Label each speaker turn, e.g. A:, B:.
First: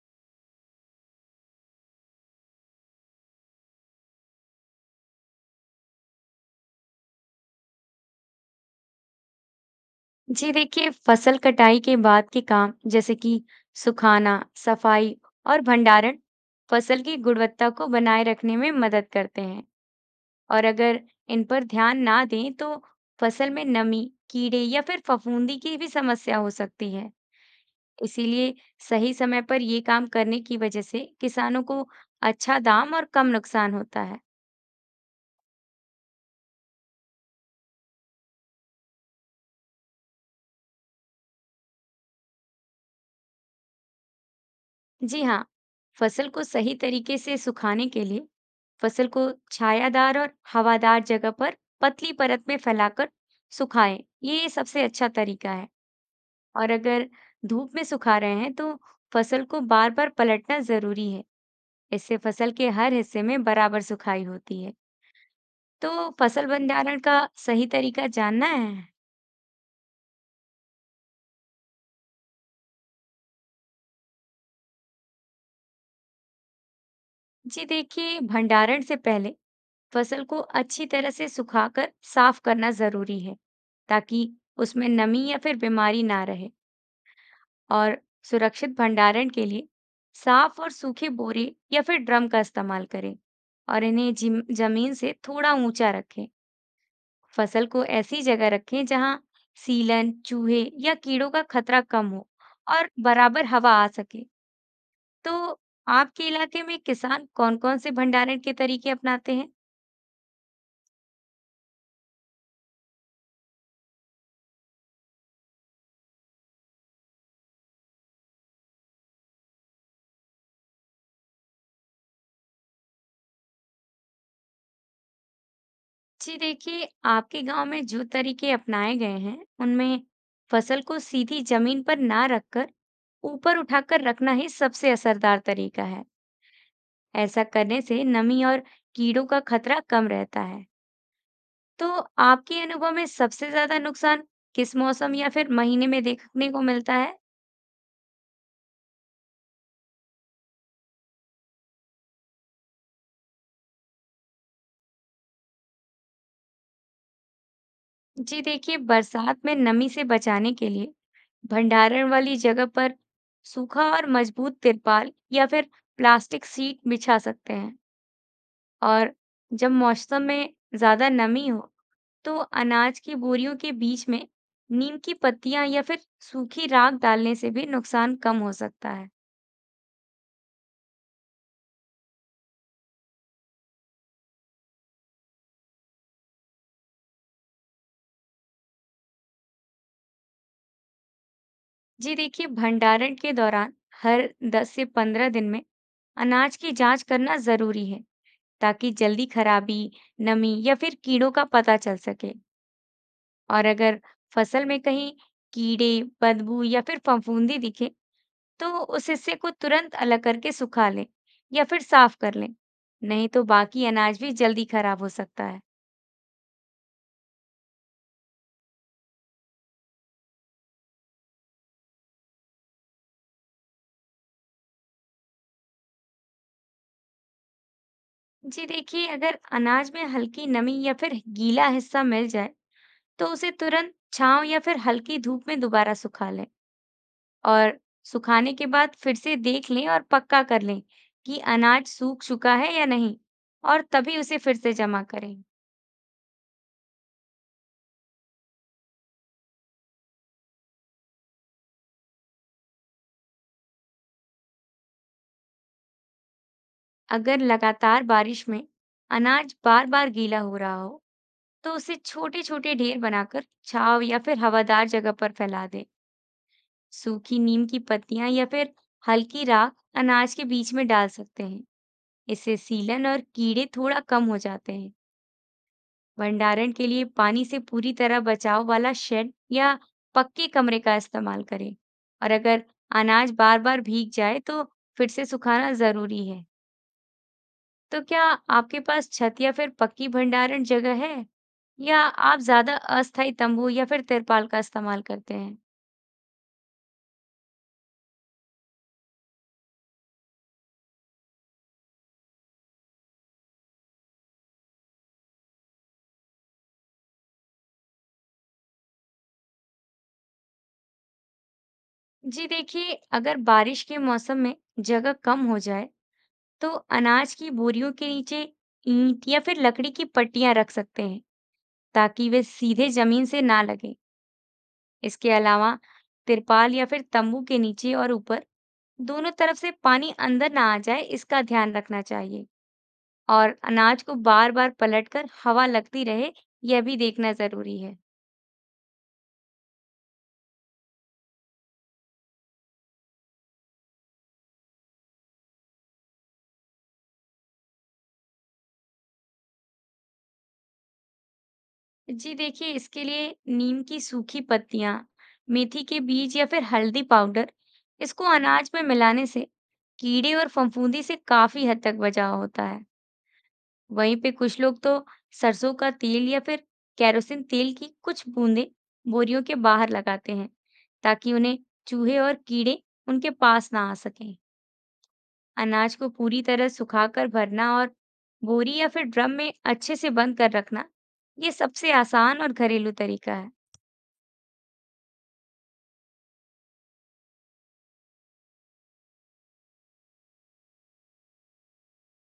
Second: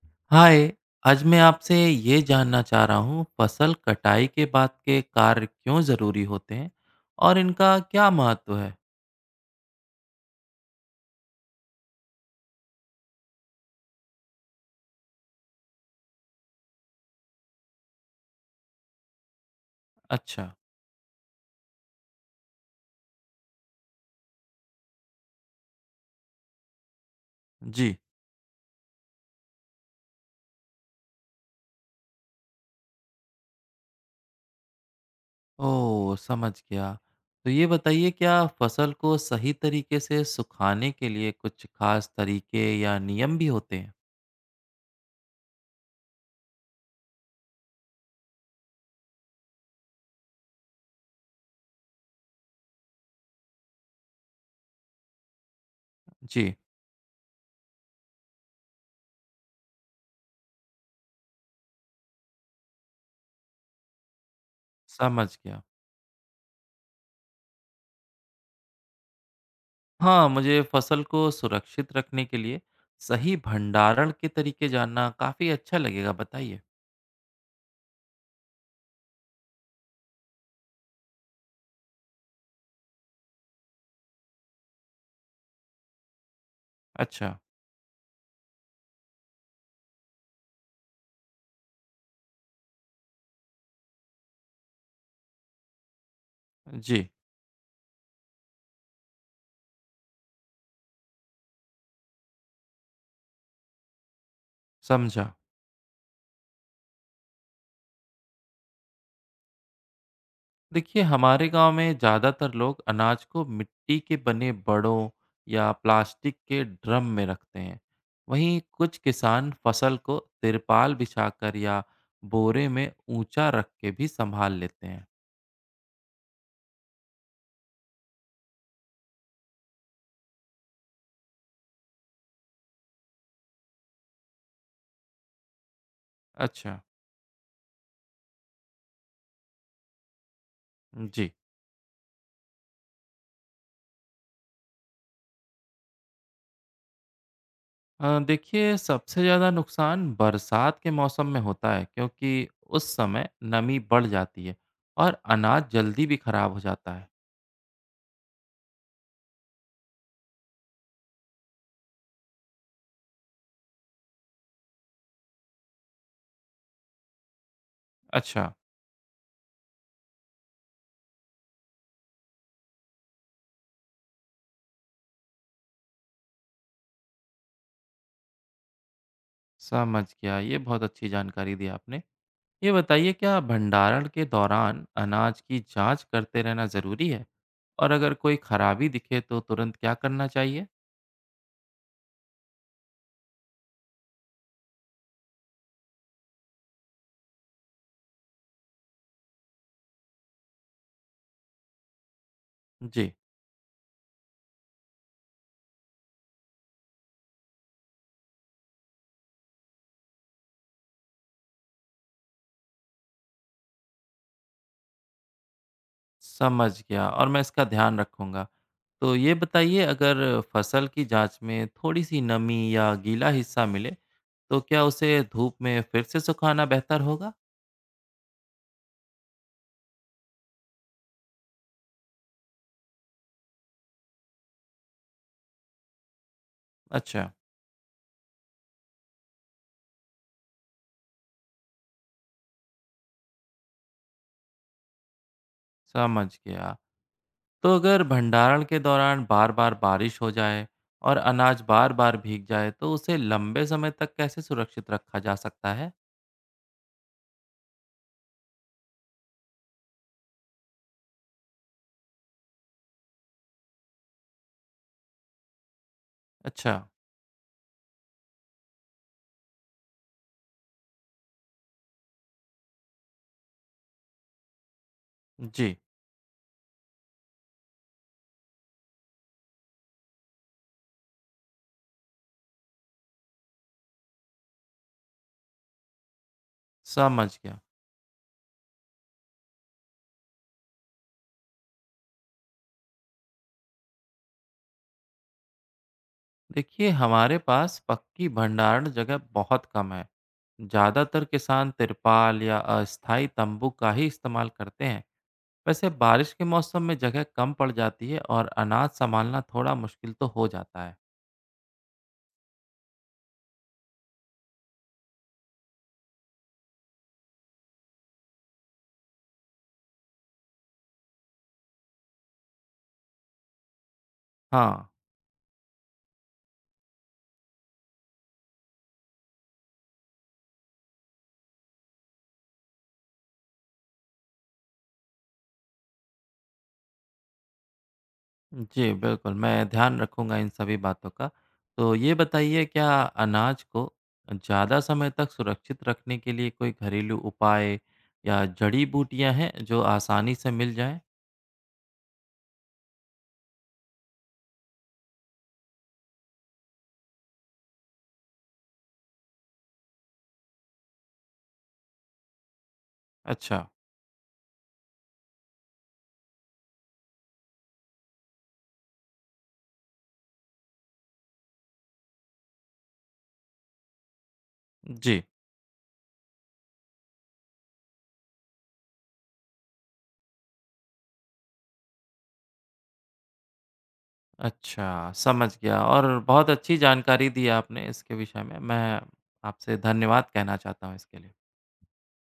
A: हाय। आज मैं आपसे ये जानना चाह रहा हूँ, फसल कटाई के बाद के कार्य क्यों ज़रूरी होते हैं और इनका क्या महत्व है।
B: जी देखिए, फसल कटाई के बाद के काम जैसे कि सुखाना, सफाई और भंडारण फसल की गुणवत्ता को बनाए रखने में मदद करते हैं।
A: अच्छा।
B: और अगर इन पर ध्यान ना दें तो फसल में नमी, कीड़े या फिर फफूंदी की भी समस्या हो सकती है।
A: जी।
B: इसीलिए सही समय पर ये काम करने की वजह से किसानों को अच्छा दाम और कम नुकसान होता है।
A: ओह, समझ गया। तो ये बताइए, क्या फसल को सही तरीके से सुखाने के लिए कुछ खास तरीके या नियम भी होते हैं?
B: जी हाँ, फसल को सही तरीके से सुखाने के लिए फसल को छायादार और हवादार जगह पर पतली परत में फैलाकर सुखाएं। ये सबसे अच्छा तरीका है।
A: जी।
B: और अगर धूप में सुखा रहे हैं तो फसल को बार-बार पलटना जरूरी है। इससे फसल के हर हिस्से में बराबर सुखाई होती है।
A: समझ गया।
B: तो फसल भंडारण का सही तरीका जानना है?
A: हाँ, मुझे फसल को सुरक्षित रखने के लिए सही भंडारण के तरीके जानना काफ़ी अच्छा लगेगा, बताइए।
B: जी देखिए, भंडारण से पहले फसल को अच्छी तरह से सुखाकर साफ करना जरूरी है, ताकि उसमें नमी या फिर बीमारी ना रहे।
A: अच्छा।
B: और सुरक्षित भंडारण के लिए साफ और सूखे बोरे या फिर ड्रम का इस्तेमाल करें, और इन्हें जमीन से थोड़ा ऊंचा रखें।
A: जी।
B: फसल को ऐसी जगह रखें जहां सीलन, चूहे या कीड़ों का खतरा कम हो और बराबर हवा आ सके।
A: समझा।
B: तो आपके इलाके में किसान कौन-कौन से भंडारण के तरीके अपनाते हैं?
A: देखिए, हमारे गांव में ज़्यादातर लोग अनाज को मिट्टी के बने बड़ों या प्लास्टिक के ड्रम में रखते हैं। वहीं कुछ किसान फसल को तिरपाल बिछाकर या बोरे में ऊंचा रख के भी संभाल लेते हैं।
B: जी देखिए, आपके गांव में जो तरीके अपनाए गए हैं उनमें फसल को सीधी जमीन पर ना रखकर ऊपर उठाकर रखना ही सबसे असरदार तरीका है।
A: अच्छा।
B: ऐसा करने से नमी और कीड़ों का खतरा कम रहता है।
A: जी।
B: तो आपके अनुभव में सबसे ज्यादा नुकसान किस मौसम या फिर महीने में देखने को मिलता है?
A: देखिए, सबसे ज़्यादा नुकसान बरसात के मौसम में होता है, क्योंकि उस समय नमी बढ़ जाती है और अनाज जल्दी भी खराब हो जाता है।
B: जी देखिए, बरसात में नमी से बचाने के लिए भंडारण वाली जगह पर सूखा और मजबूत तिरपाल या फिर प्लास्टिक सीट बिछा सकते हैं।
A: अच्छा।
B: और जब मौसम में ज्यादा नमी हो, तो अनाज की बोरियों के बीच में नीम की पत्तियां या फिर सूखी राख डालने से भी नुकसान कम हो सकता है।
A: समझ गया, ये बहुत अच्छी जानकारी दी आपने। ये बताइए, क्या भंडारण के दौरान अनाज की जांच करते रहना ज़रूरी है? और अगर कोई खराबी दिखे तो तुरंत क्या करना चाहिए?
B: जी देखिए, भंडारण के दौरान हर 10 से 15 दिन में अनाज की जांच करना जरूरी है, ताकि जल्दी खराबी, नमी या फिर कीड़ों का पता चल सके।
A: जी।
B: और अगर फसल में कहीं कीड़े, बदबू या फिर फफूंदी दिखे, तो उस हिस्से को तुरंत अलग करके सुखा लें या फिर साफ कर लें, नहीं तो बाकी अनाज भी जल्दी खराब हो सकता है।
A: समझ गया और मैं इसका ध्यान रखूंगा। तो ये बताइए, अगर फसल की जांच में थोड़ी सी नमी या गीला हिस्सा मिले, तो क्या उसे धूप में फिर से सुखाना बेहतर होगा?
B: जी देखिए, अगर अनाज में हल्की नमी या फिर गीला हिस्सा मिल जाए, तो उसे तुरंत छांव या फिर हल्की धूप में दोबारा सुखा लें।
A: अच्छा।
B: और सुखाने के बाद फिर से देख लें और पक्का कर लें कि अनाज सूख चुका है या नहीं, और तभी उसे फिर से जमा करें।
A: समझ गया। तो अगर भंडारण के दौरान बार बार बारिश हो जाए और अनाज बार बार भीग जाए, तो उसे लंबे समय तक कैसे सुरक्षित रखा जा सकता है?
B: अगर लगातार बारिश में अनाज बार-बार गीला हो रहा हो तो उसे छोटे-छोटे ढेर बनाकर छांव या फिर हवादार जगह पर फैला दें।
A: अच्छा।
B: सूखी नीम की पत्तियां या फिर हल्की राख अनाज के बीच में डाल सकते हैं। इससे सीलन और कीड़े थोड़ा कम हो जाते हैं।
A: जी।
B: भंडारण के लिए पानी से पूरी तरह बचाव वाला शेड या पक्के कमरे का इस्तेमाल करें, और अगर अनाज बार-बार भीग जाए तो फिर से सुखाना जरूरी है।
A: समझ गया।
B: तो क्या आपके पास छत या फिर पक्की भंडारण जगह है, या आप ज्यादा अस्थायी तंबू या फिर तिरपाल का इस्तेमाल करते हैं?
A: देखिए, हमारे पास पक्की भंडारण जगह बहुत कम है। ज़्यादातर किसान तिरपाल या अस्थाई तंबू का ही इस्तेमाल करते हैं। वैसे बारिश के मौसम में जगह कम पड़ जाती है और अनाज संभालना थोड़ा मुश्किल तो हो जाता है।
B: जी देखिए, अगर बारिश के मौसम में जगह कम हो जाए, तो अनाज की बोरियों के नीचे ईंट या फिर लकड़ी की पट्टियां रख सकते हैं, ताकि वे सीधे जमीन से ना लगे।
A: हाँ।
B: इसके अलावा तिरपाल या फिर तंबू के नीचे और ऊपर दोनों तरफ से पानी अंदर ना आ जाए, इसका ध्यान रखना चाहिए। और अनाज को बार-बार पलटकर हवा लगती रहे, यह भी देखना जरूरी है।
A: जी, बिल्कुल, मैं ध्यान रखूँगा इन सभी बातों का। तो ये बताइए, क्या अनाज को ज़्यादा समय तक सुरक्षित रखने के लिए कोई घरेलू उपाय या जड़ी-बूटियाँ हैं जो आसानी से मिल जाएँ?
B: जी देखिए, इसके लिए नीम की सूखी पत्तियां, मेथी के बीज या फिर हल्दी पाउडर, इसको अनाज में मिलाने से कीड़े और फफूंदी से काफी हद तक बचाव होता है।
A: अच्छा।
B: वहीं पे कुछ लोग तो सरसों का तेल या फिर कैरोसिन तेल की कुछ बूंदें बोरियों के बाहर लगाते हैं, ताकि उन्हें चूहे और कीड़े उनके पास ना आ सकें।
A: जी।
B: अनाज को पूरी तरह सुखाकर भरना और बोरी या फिर ड्रम में अच्छे से बंद कर रखना, ये सबसे आसान और घरेलू तरीका है।
A: अच्छा, समझ गया और बहुत अच्छी जानकारी दी आपने इसके विषय में। मैं आपसे धन्यवाद कहना चाहता हूँ इसके लिए।